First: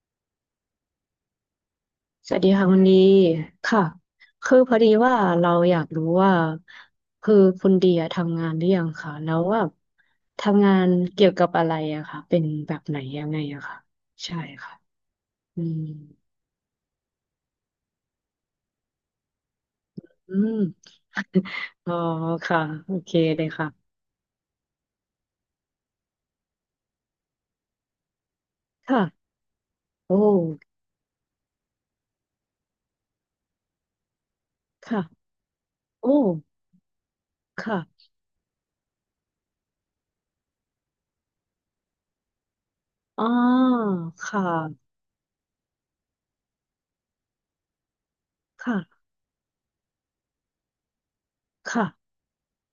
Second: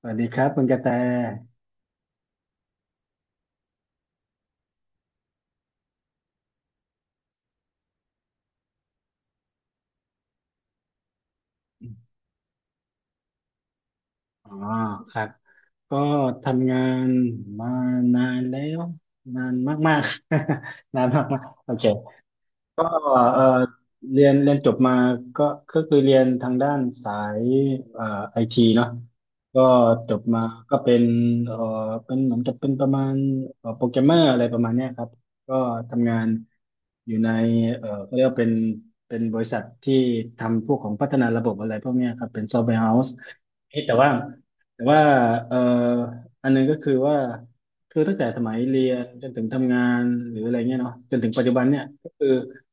สวัสดีครับคุณกระแต สวัสดีค่ะคุณดีค่ะคือพอดีว่าเราอยากรู้ว่าคือคุณดีอะทำงานหรือยังคะแล้วว่าทำงานเกี่ยวกับอะไรอะค่ะเป็นแบบไหนยังไงอะค่ะใช่อ๋อค่ะครับ อืมก็ทำงานมานานแล้วนานมากอืมๆ นานมากๆโอเค อ๋อค่ะก็โอเคเอเลอยค่ะเรียนจบมาก็ก็คือเรียนทางด้านสายเอ่อไอทีเนาะค่ะก็จโอ้บมาก็เป็นเอ่อเป็นเหมือนกับเป็นประมาณโปรแกรมเมอร์อะไรประมาณเนี้ยคค่ะรับก็โอ้ทำงานอยู่ในค่ะเขาเรียกว่าเป็นบริษัทที่ทำพวกของพัฒนาระบบอะไรพวกเนี้ยครับเป็นซอฟต์แวร์เฮาส์อ๋อแต่ว่าค่แต่ะว่าเอ่ออันหนึงก็คือว่าคือตั้งแต่สมัยค่ะเรียนจนถึงทำงานหรืออะไรเงี้ยเนาะจนถึงปัจจุบันเนี่ยก็ค่ะคือ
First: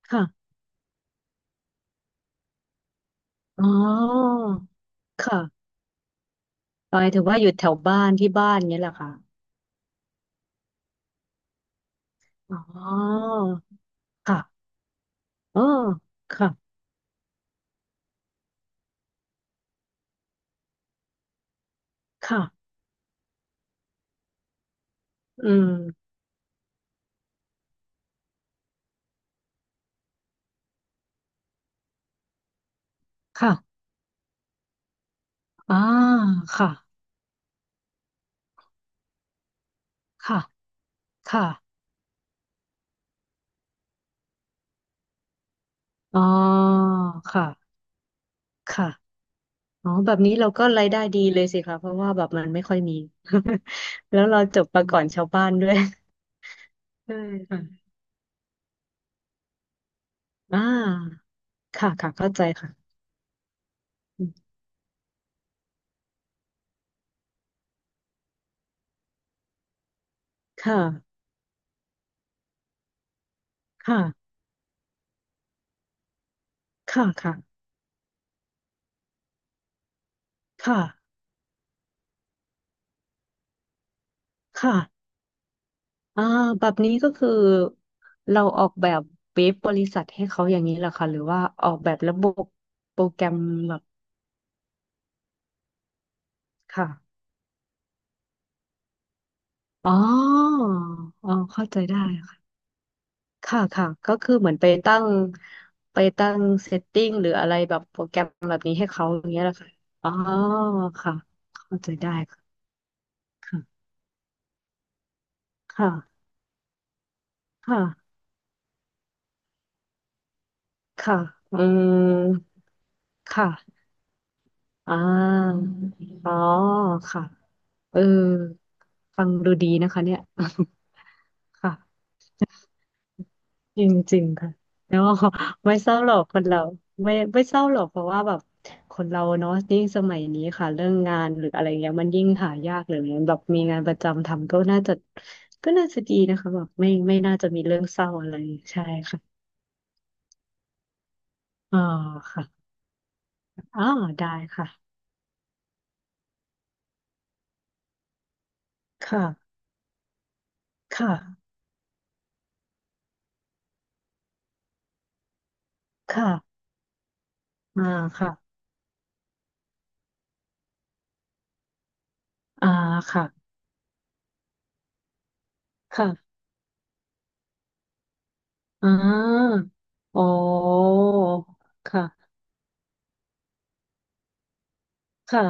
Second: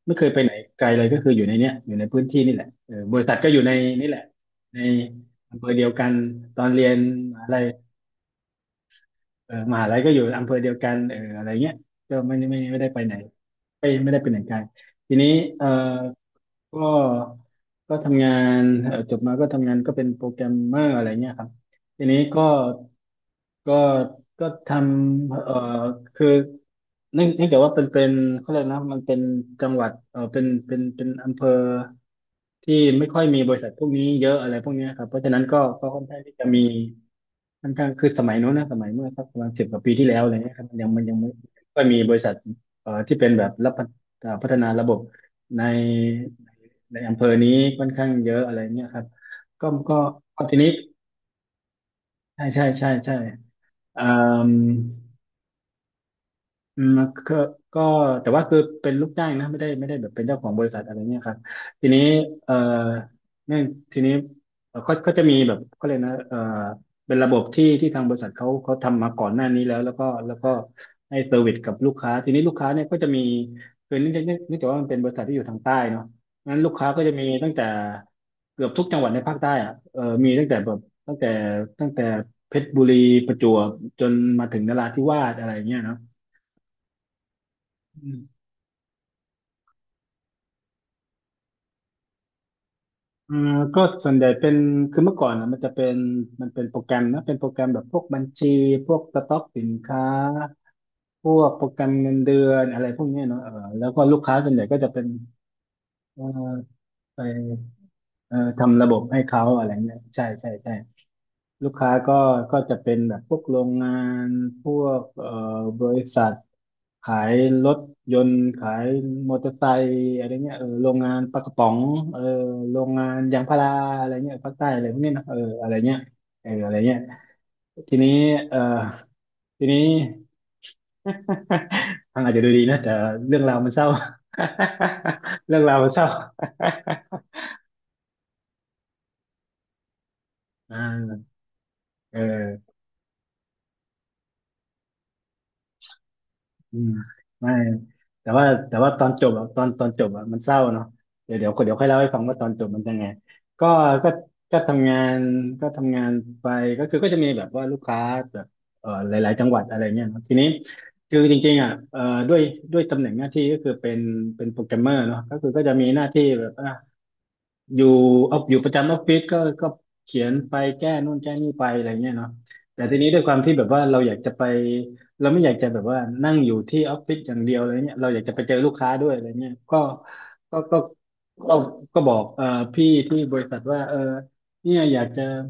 ไม่เคยไปค่ะไหนไกลเลยก็คืออยู่ในเนี้ยอยู่ในพื้นที่นี่แหละเออบริษัทก็อยู่อ๋อในนี่แหละในอำเภค่ะอเดียวกัน ตอนเรียหนมายถึงมว่าอหายู่ลัแถยวบ้านที่บ้านเงี้ยแหละค่ะเออมหาลัยก็อยู่อำเภอเดียวกันเอออะไรเงี้ยก็ไม่ไม่อ๋อได้ไปไหนไม่ได้ไปไหค่ะ นไกลทีนี้อ๋อเออค่ะก็ก็ทำงานจบมาก็ทำงานก็เป็นโปรแกรมเมอร์อะไรเงี้ยครับทีนี้ค่ะก็ก็ทำอืมคือเนื่องจากว่าเป็นเขาเรียกนะมันเป็นจังหวัดเออเป็นอำเภอ ที่ไม่ค่อยมีบริษัทค่ะพวกนี้เยอะอะไรพวกเนี้ยครับเพราะฉะนั้นก็อ่าก็ค่อนข้างที่จะมีค่ะค่อนข้างคือสมัยโน้นนะสมัยเมื่อสักประมาณสิบกว่าปีที่แล้วอะไรค่ะเงี้ยครับมันยังไม่ค่ะค่อยมีบริษัทที่เป็นแบบรับพัฒเอ่อพัฒนาระบบในอ๋ออำเภอนี้ค่ะค่อนข้างเยอะอะไรเงี้ค่ะยครับก็อ๋อ ก็แบบนี้ก็เราทีก็นี้รายได้ดีเลยสิคะ เพราะว่าแบบมัใช่นไม่ใช่ค่อยใช่มี ใช่เอ่อ แล้วเราจบมาก่อนชาวบ้านด้วยอืมใช่ก็ก็ค่ะแต่ว่าคือเป็นลูกจ้างนะไม่ได้แบบเป็นเจ้าของอ่บริษัทอะไรเนี่ยาครับทีค่ะนี้ค่ะเข้าใจเอ่อค่ะเนี่ยทีนี้เอ่อเขาจะมีแบบเขาเรียกนะเป็นระบบที่ทางบริษัทเขาทำมาก่อนหน้านี้แล้วแล้วก็ค่ะให้เซอร์วิสกับลูกค้าทีนี้ลูกค้าเนี่ยก็จะมีคือเนื่องจากค่ะเนื่องจากว่ามันเป็นบริษัทที่อยู่ทางใต้เนาะงั้นลูกค้าก็ค่ะจะมีค่ะตั้งแต่เกือบทุกจังหวัดในภาคใต้อะเออมีตั้งแต่แบบค่ะตั้งแต่ตั้งแต่เพชรบุรีประจวบจนมาถึงนค่ะราธิวาสอะไรเงี้ยเนาะ อ่าแบบนี้ก็คือเราออกแบบเว็บบริษัทให้เขาอย่างนี้เหรอคะหรือว่าออกแบบระบบโปรแกรอ่มาแบก็บ ส่วนใหญ่เป็นคือเมื่อก่อนนะมันเป็นโปรแกรมค่ะ นะเป็นโปรแกรมแบบพวกบัญชีพวกสต็อกสินอ๋อค้าพอ๋อวกโปรเข้าแกใจรมได้เงินเดือค่ะนอะไรพวกเนี้ยเนาะเออค่ะ แล้ค่ะ วก็ก็ลูกคือค้าเหส่วมืนอนใหญ่ไปก็จะตั้เป็นงไปเอ่อตั้งเซตติ้งไปหรืออะไรแบบโปรแกรมเอ่อแบบนี้ทำให้ระบบเขาให้อย่างเงี้เขายแหละอะไรค่ะเงี้ยอ๋อ ใช่ใช่ใช่ค่ะลูกเข้าใจค้าได้ก็คก็จะเป็นแบบพวกโรง่ะงานพวกบค่ะริษัท ขายรถค่ะยนต์ขายมอเตอร์ไซค์อะไรเงี้ยเออโรงงาค่ะนปลากระค่ะอืป๋องเออมโรงงานยางพาราค่ะอะไรเงี้ยภาคใต้อะไรอ่พวกเนี้ยนะเออาอะไรเงี้ยอ๋อ เอออะไรเงี้ยค่ะทีเออนี้เออฟังดูทีดีนี้ นะคะเนี่ย ค่ะ ฟังอาจจะดูดีนะแต่เรื่องราวมันเศจร้า ริงๆค่ะแล้วก็ เรื่องไม่ราวมัเศนร้าเศร้าหรอกคนเราไม่เศร้าหรอกเพราะว่าแบบคนเราเนาะยิ่งสมัยนี้ค่ะอ่เรื่องงาานหรืออะไรเงี้ยมันเออ ยิ่งหายากเลยแบบมีงานประจำทำก็น่าจะก็น่าจะดีนะคะแบบอืไม่มไม่น่าจะไม่มีเรื่องเศร้าแต่อะไรว่าแต่ใช่ว่าตอนจบค่ะอะตอนจบอะมันเศร้าเนาะเดี๋ยวเดี๋ยวเดี๋ยอ๋วอค่อยเล่าให้ฟังว่าตค่ะอนจบมันยังไงก็อ๋อก็ได้ก็ค่ะทำงานก็ทำงานไปก็คือก็จะมีแบบว่าลูกค้าแบบหค่ะลายๆจังหวัดอะไรเงี้ยเนอะทีนี้ค่ะคือจริงๆอ่ะด้วยด้วยตำแหน่งหน้าที่ก็คือเป็นเป็นโปรแกรมเมอร์เนาะก็คือก็จะมีหน้าที่แบบ ค่ะออ่ายู่เอาอค่ะยู่ประจำออฟฟิศก็เขียนไปแก้นู่นแก้นี่ไปอะไรเงี้ยเนาะอ่าแต่ทีนี้ด้วยความค่ะที่แบบว่าเราอยากจะไปเราไม่อยากจะแบบว่านั่งค่ะอยู่ที่ออฟฟิศอย่างเดียวอะไรเงี้ยเราอยากจะไปเจอลูกอ่ค้าด้วยอะไรเงี้ยาอ๋อก็ก็ก็ก็ค่ะบอกพี่ที่บริษัทว่าเออเนี่ยค่ะ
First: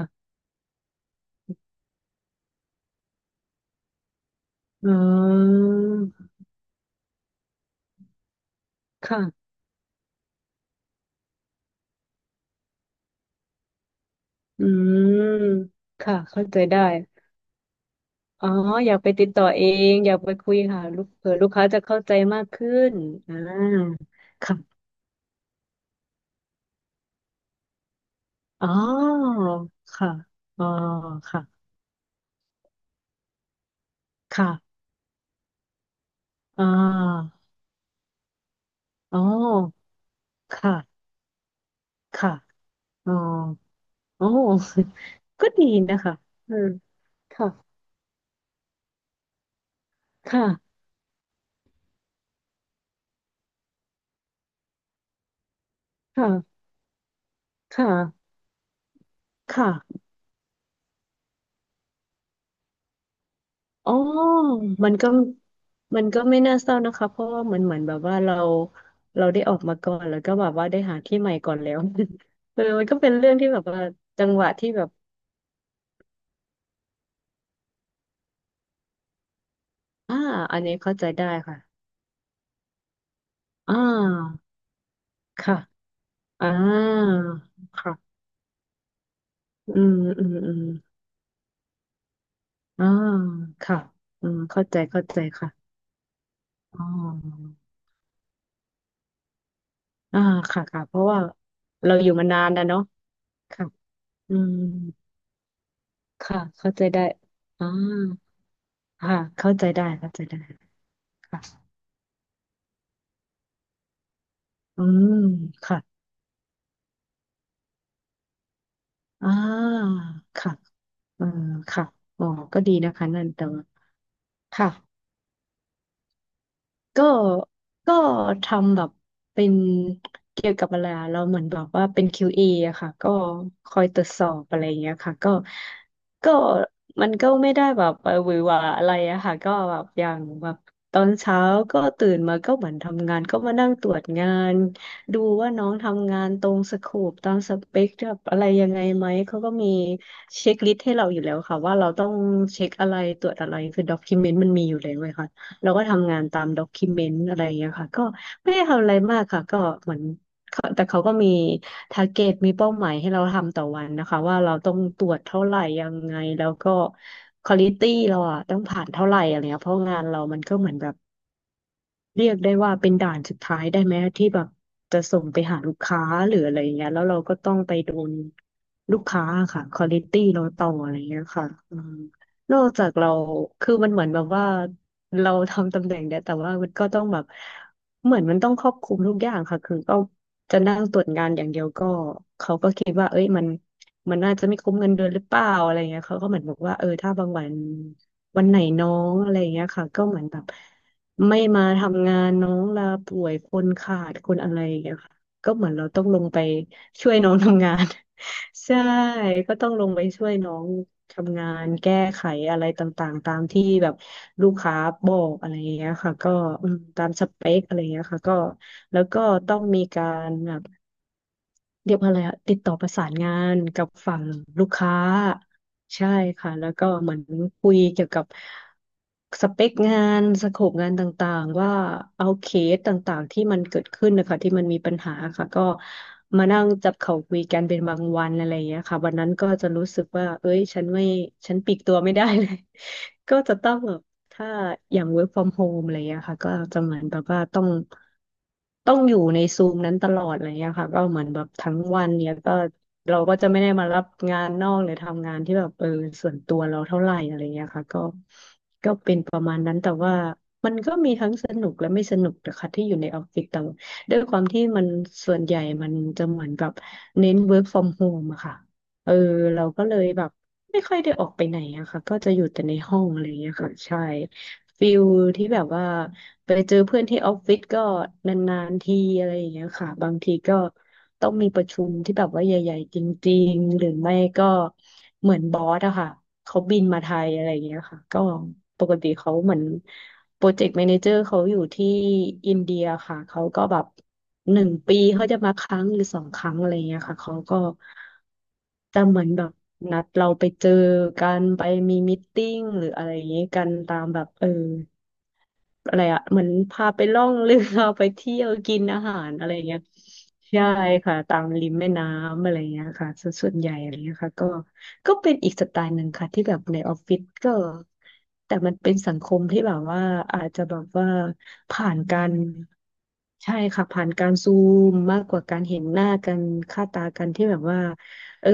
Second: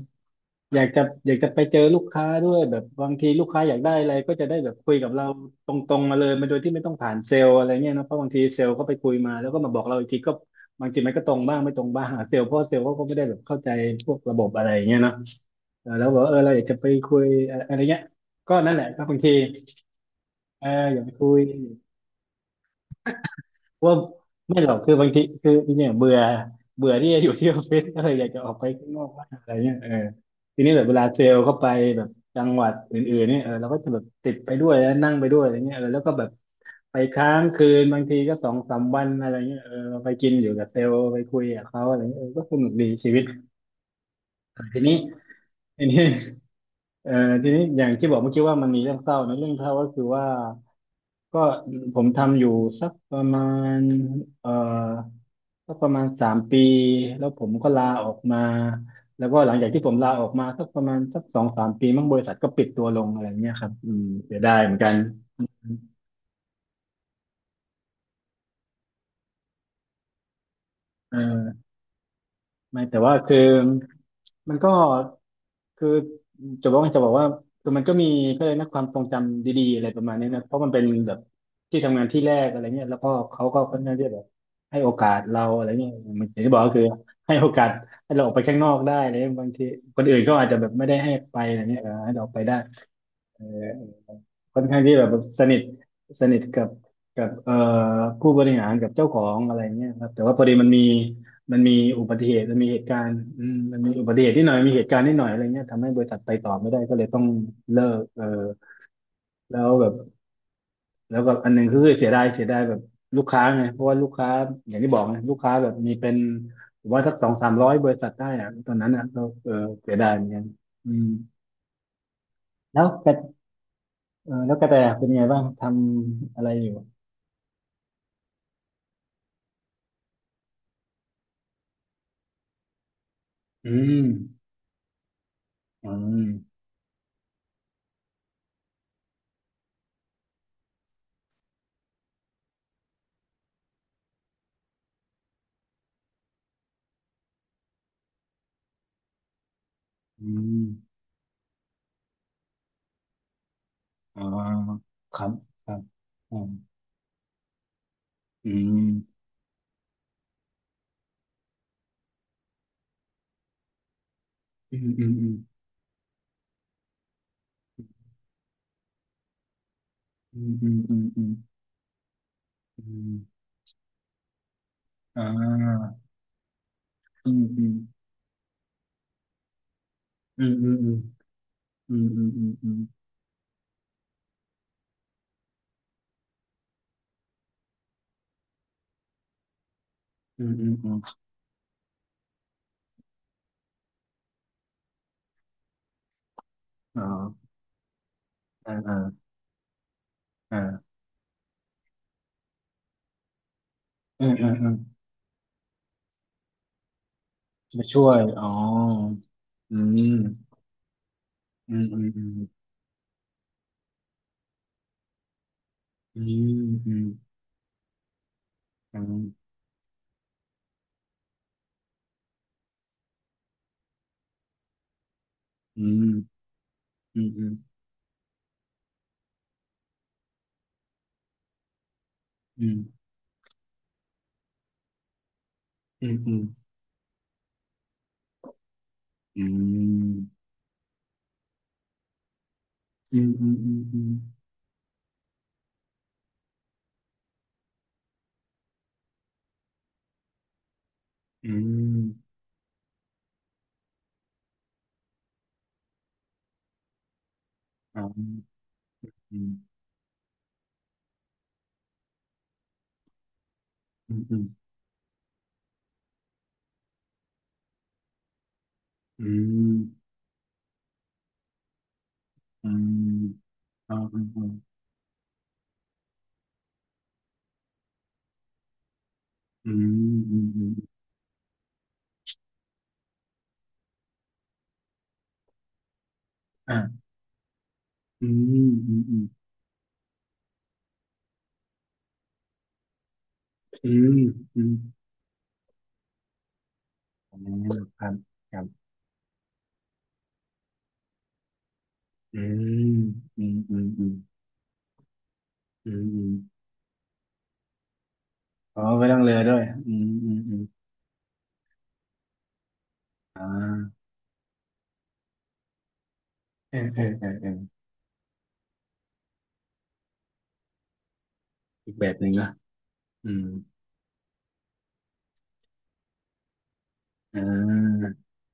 อยากจะอยากจะไปเจอลูกค้าด้วยแบบบางทีลูกค้าอยากได้อะไรก็จะได้แบบอืคุยกับเราตรงๆมาเลมยมาโดยที่ไม่ต้องผ่านเซลล์อะไรเงี้ยนะเพราะบางทีเซลล์ก็ไปคุยมาค่ะ แล้วก็มาบอกเราอีกทีก็บางทีมันก็ตรงบ้างไม่ตรงบ้างหาเซลล์เพราะเซลล์เขาก็ไม่ได้แบบเข้าใจพวกระบบอะอืไรเงี้ยเนาะมเออแล้วค่ะบอกว่าเออเข้าเราอใจยากจะได้ไปคุยอะไรเงี้ยอ๋อก็นั่นแหละอยากก็ไปบางติดทีต่อเองอยากไปคุยเออค่ะอลูยากกไปคุเผื่อย ลูกค้าจะเข้าใจมากขึ้นอ่าว่าไม่หรอค่ะกคือบางทีคือเนี่ยเบื่อเบื่อที่จะอยู่ที่ออฟฟิศก็เลยอยากจะออกไปอ๋อข้างนอกบ้างอะไรเงี้ยเออค่ะทีอ๋อนี้แบบเวลาเซลค่ะล์เข้าไปแบบจังหวัดอื่นๆเนี่ยเออเราก็จะแบบติดไปด้วยค่ะแล้วนั่งไปด้วยอะไรเงี้ยเออแล้วก็แบบอ่ไปค้าางคืนบางทีก็สองสามวันอ๋ออะไรเงี้ยเออาไปกินอยู่คกับเซลล์่ะไปคุยกับเขาอะไรเงี้ยเออค่ะก็สนุกดีอ๋ชีอวิตโอ้ เออทีนี้ ก็ดีทีนะนี้คะ อืม เออทีค่ะ นี้อย่างที่บอกเมื่อกี้ว่ามันมีเรื่องเศร้านะเรื่องเศร้าก็คือว่าค่ะ ก็ผมทำอยู่สักประมาณเอ่อ ก็ประมาณสามค่ะ ปีแล้วผมก็คลาออก่ะมาแล้วก็หลังจากที่ผมค่ะ ลาออกมาสักประมาณสักสองสามปีมั่งบริษัทก็ปิดตัวลงอะไรเงี้ยครับอือ๋อมเสียดายเหมือนกัมันนก็มันก็ไม่น่าเศร้านะคะเพราะว่าเหมือนแบบว่าเราได้ออกมาก่อนแล้วก็แบบว่าได้หาเที่ใหม่ก่อนออ แล้ว เออไม่มันก็แต่เป็นว่าเรื่องคือที่แบบว่าจังหวะมันที่ก็แบบคือจะบอกว่าคือมันก็มีก็เลยนะความทรงจำดีๆอะไรประมาณอ่านี้นะเพอัราะนมันนี้เป็นเข้าใจแบบได้ค่ะที่ทำงานที่แรกอะไรเงี้ยแล้วก็เขาก็อ่ค่อนข้างที่จะแบบาให้โอกาสเราค่ะอะไรเงี้ยมันอย่างอ่าที่บอกก็คือให้โอกาสให้ค่ะเราออกไปข้างนอกได้อะไรเลยบางทีอืมคนอื่นอืก็มอาจอืจะมแบบไม่ได้ให้ไปอะไรเงี้ยเออให้เราออกไปได้ อ่าเออค่ะอืมค่อเข้านใจข้างที่เข้าแบบใจสค่ะนิทสนิทกับอ๋กับอผู้บริหารกับเจ้าของอะไรเงี้ยครับอ่าแต่ว่าพอดีค่ะมันมีค่ะ เพราะว่ามันมีเราอุอยู่บัติมาเหนาตุนมันแล้วมีเหเนาะตุการณ์อืมค่ะมันมีอุบัติเหอืตุนิดหน่มอยมีเหตุการณ์นิดหน่อยอะไรเงี้ยทำให้บริษัทไปค่ะต่อไม่เข้าได้ใจก็ได้เลยต้องอ่า เลิกเออค่ะเข้าแล้ใจวได้แบบเข้าใจได้แล้วก็ค่ะอันหนึงคือเสียดายแบบลูกค้าไงเพราะว่าลูกค้าอย่างอืที่บอกมไงลูกค้าแบบมีค่ะเป็นผมว่าสักสองสามร้อยบริษัทได้อะตอนนั้นอ่ะก็อ่เออาเสียดายเหมือนกันค่ะอืมเออค่ะอ๋อก็ดีแล้วนะกคะระนั่นแต่ว่าเออแล้วกค่ะ ระแตเป็นไงบ้างทำอะไรอยู่ ก็ก็ทำแบบเป็นเกี่ยวกับอะไรอะเราเหมือนแบบว่าเป็น QA ออะค่ะก็คอือยตรมวจสอบอะไรอย่างเงี้ยค่ะก็อืมก็มันก็ไม่ได้แบบหวือหวาอะไรอะค่ะก็แบบอย่างแบบตอนเช้าก็ตื่นมาก็เหมือนทำงานก็มานั่งตรวจงานดูว่าน้องทำงานตรงสโคปตามสเปคแบบอะไรยังไงไหมเขาก็มีอืเช็คลิสต์ให้มเราอยู่แล้วค่ะว่าเราต้องเช็คอะไรตรวจอะไรคือด็อกิอ่าเมนต์มันมีอยู่แล้วเลยครัค่ะ บคเรารับก็ทำงานอืตามด็อกิเมนต์อะไรอย่างเงี้ยค่ะก็ไม่ได้ทำอะไรมมากค่ะก็เหมือนเขาแต่เขาก็มีทาร์เก็ตมีเป้าหมายให้เราทำต่อวันนะคะว่าเราต้ออืงมตอืรมวจอืเท่าไหร่ยังไงแล้วก็ควอลิตี้เราอะต้องผ่านเท่าไหร่อะไรเงี้ยเพราะงานเรามมันอืก็มเหอืมือมนแบอืบ มอืมเรียกได้ว่าอืเป็นด่านสุดมท้ายได้ไหมที่แบบจะส่อ่งไปหาลูกาค้าหรืออะไรเงี้ยแล้วเราอืก็มต้องอืไปมโดนลูกค้าค่ะควอลิตี้อืเรามต่อือมอะอืไรมเงี้ยค่ะอืมอืมอืมนออืกมจากเราคือมันเหมือนแบบว่าเราทำตำแหน่งเนี่ยแต่ว่ามันก็ต้องแบบเหมือนมันต้องครอบคลุมทุกอย่างค่ะคือก็อืมจะอืมนั่งอืตมรวจงานอย่างเดียวก็เขาก็คิดว่าเอ้ยมันน่าจะไม่คุ้มเงินเดือนหรือเปล่าอะไรเงี้ยเขาก็เหมือนบอกว่าเออถ้าบางวัอ่านวันไหนอ่าน้ออ่างอะไรเงี้ยค่ะก็เหมือนแบบ อ่าไม่มาทำงานน้องลาป่วยคนขาดอืคมนอือะมไรอือมย่างเงี้ยค่ะก็เหมือนเราต้องลงไปช่วยน้องทำงามาน ช่วยอ๋อ ใช่ก็ต้องอืลงไปมช่วยน้องทำงานอืมแก้อืมอืไขมอะไรต่างๆตามที่แบบลูกค้าบอกอะไรอย่างเงี้ยค่ะอืก็มอืมอืมตามสเปคอะไรอย่างเงี้ยค่ะก็อืแล้วก็มต้องมีการแบบ เรียกว่าอะไรอะติดต่อประสานงานกับฝั่งลูกค้าอืใช่มค่ะแล้วก็เหมืออืนคุมยเกี่ยวกับสเปคงานสโคปงานต่างๆว่าเอาเคอืสตม่างๆที่มันเกิดขึ้นนะคะที่มันมีปัญหาค่ะก็อืมอืมมานั่งจับเข่าคุยกันเป็นบางวันอะไรอย่างเงี้ยค่ะวันนั้นอืก็จะรู้สึมกว่าเอ้ยฉันปลีกตัวไม่ได้เลย อืม ก็อืจะมอืต้องมแบอืบ มอืมถ้าอย่าง work from home อะไรอย่างเงี้ยค่ะก็จะเหมือนแบบว่าต้องอยู่ในซูมนั้นตลอดอะไรอย่างเงี้ยค่ะก็เหมือนแบอืบทั้งวันเนี้ยมก็เราก็จะไม่ได้มารับงานนอกหรือทำงานที่แบบส่วนตัวเราเท่าไหร่อะไรอย่างเงี้ยค่ะอ๋ก็อ ก็เป็นประอืมาณนั้มนแต่ว่ามันก็มีทั้งสนุกและไม่สนุกนะคะที่อยู่ในออฟฟิศแต่ว่าอืด้วมยคอืวามมที่มันส่วนใหญ่มันจะเหมือนแบบเน้น work from home อะค่ะเอออืเรามก็เลยแบบ ไม่ค่อยได้ออกไปไหนอะค่ะก็จะอยู่แต่อืในห้องอะไรอย่างเงี้ยมค่ะอืใช่มอืฟิลที่แบบว่าไปเจอเพื่อนที่ออฟฟิศก็นานๆทีอะไรอย่างเงี้ยค่ะบางมทีอืก็มต้องมีประชุมที่แบบว่าใหญ่ๆจริงๆหรือไม่ก็เหมือนบอสอะค่ะเขาบินมาอ่าไทยอะไรอย่างเงี้ยค่ะก็อืมปอืกมติอืมเขาเหมือน โปรเจกต์แมเนเจอร์เขาอยู่ที่อินเดียค่ะ เขาก็แบบอืมหอืนึ่งปีเขาจะมาครั้งหรือสองครั้งอะไรเงี้ยค่ะ เขามอืก็มครับครับจะเหมือนแบบนัดเราไปเจอกันไปมีมิทอืติ้งหรือมอะไรอย่างอืเงี้ยมกันอืมตาอืมมแบบอือะไรมอือะมเหมือนพาไปล่องเรือ ไปเที่ยวกิอ๋อนอาไม่ต้หาองเลรออะไรด้วยเงี้ยอืมอืมอืมใช่ค่ะตามริมแม่น้ำอะไรเงี้ยค่ะส่วนอ่ส่วนใหญ่อะไราเงี้ยค่ะก็ก็เป็นอีกสไตล์หนึ่งค่ะที่แบบเอในอออเอฟอฟิศเออเอก็อแต่มันเป็นสังคมที่แบบว่าอาจจะแบบว่าผ่าอีกนแบบกาหนึ่รงนะอืมใช่ค่ะผ่านการซูมมากกว่าการเห็นหน้ากันค่าตากันอ่ที่แบบว่าาเออ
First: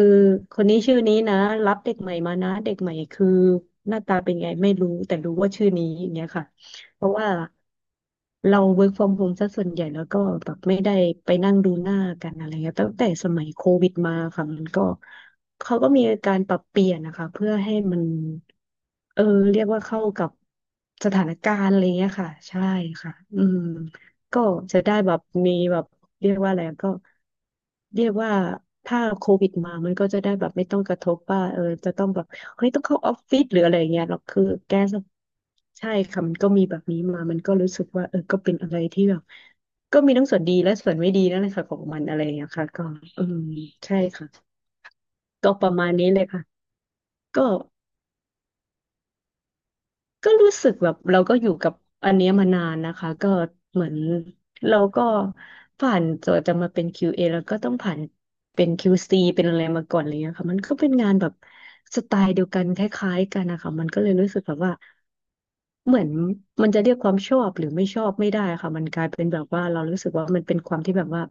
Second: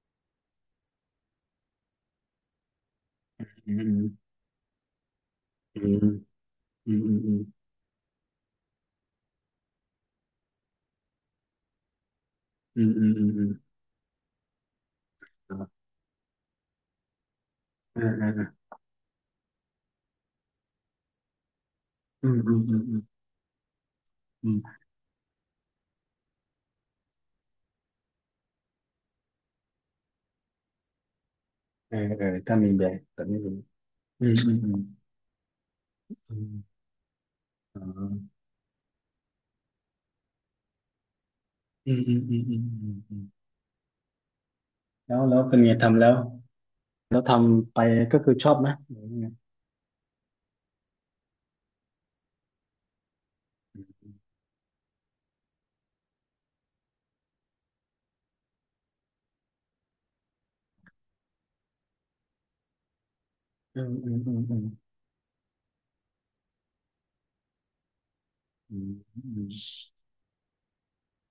คนนี้ชื่อนี้นะรับเด็กใหม่มานะเด็กใหม่คืออืมหอืน้ามตาเป็นไงไม่รู้แต่รู้ว่าชื่ออืนี้มอย่างเงี้ยค่ะ อืมเพอืราะมว่าอืเรา work from home ซะส่วนใหญ่แล้วก็แบบไม่ได้ไปนั่งดูหน้ากันอะไรเงี้ยมอืตั้มงอืแต่มสอืมัยมโควิดมาค่ะมันก็เขาอ่าก็มีการปรับเปลี่ยนนะคะเพื่อให้มันอ่าอ่าเออเรียกว่าเข้ากับสถานการณ์อะไรเงี้ยอืค่ะมอืมใช่อืมค่ะออืมก็ืมจะได้แบบมีแบบเรียกว่าอะไรก็เรียกว่าถ้าโควิดมามันก็จะได้แบบไม่ต้องกระทบว่าจะเออต้องแบเอบ อถ้าเฮ้มียต้อแบงบเข้าออแบฟบฟินี้ศหรืออะไรเงี้ยหรอกอืมคืออืแกมสใช่ค่ะมัอืนก็มีแบม บนี้มามันก็รู้อ๋สึกว่าอก็เป็นอะไรที่แบบก็มีทั้งส่วนดีและส่วนไม่ดีนั่นแหละค่ะของอืมัมนอือะมไรอย่าอืงมเงี้ยอืมค่ะก็อืมอืเอมอใช่ค่ะแล้วแล้วก็เป็นปไงระมาณทำแล้นี้วเลยค่ะแล้วทก็ำไปก็คือชอบไหมหรือยังไงก็รู้สึกแบบเราก็อยู่กับอันเนี้ยมานานนะคะก็เหมือนเราก็ผ่านตัวจะมาเป็น QA แล้วก็ต้องผ่านเป็น QC เป็นอะไรมาก่อนอะไรเงี้ยค่ะมันก็เป็นงานแบบสไตล์เดียวกันคล้ายๆกันนะคะอืมันมก็เลอืยมรู้อืสึมกแบอืบมว่า เหมือนมันจะเรียกความชอบหรือไม่ชอบไม่ได้ค่ะอืมันมกลายเป็นแบบว่าเรารู้สึกว่ามันเป็นความที่แบบว่า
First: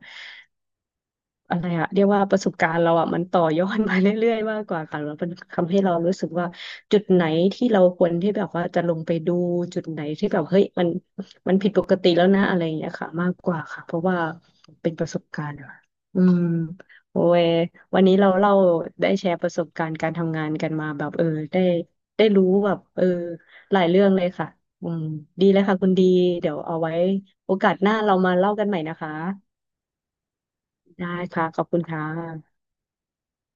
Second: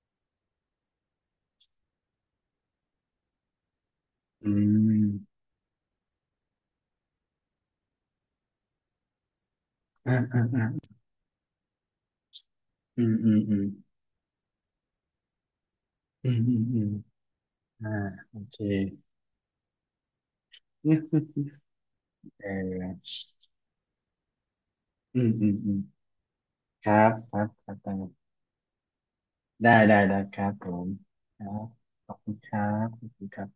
อะไรอะเรียกว่าประสบการณ์เราอะมันต่อยอดมาเรื่อยอืๆมมากกว่าอืค่ะมแล้วมันทำให้เรารู้สึกว่าจุดไหนที่เราควรที่แบบว่าจะลงไปดูจุดไหนอ่าที่แบอ่าบเฮ้ยอ่ามันมันผิดปกติแล้วนะอะไรอย่างเงี้ยอืค่ะมมาอืกมกอืว่ามค่ะเพราะว่าเป็นประสบการณ์อะอือืมมอืมอืมโอ้ยอ่าวันนี้เราโอเล่าเคได้แชร์ประสบการณ์การทำงานกันมาอืมแบบอืมได้ได้รู้เอแบบอหลายเรื่องเลยค่ะอืมอืมดีอืมแล้วอืค่ะมคุณดีเดี๋ยวเอาคไว้รับครับโอคกาสหรัน้าเราบมาเล่ากันใหม่นะคะได้ได้ได้ครับผมได้คค่ะรัขอบบคุณค่ขอบคุณครัะบขอบคุณครับ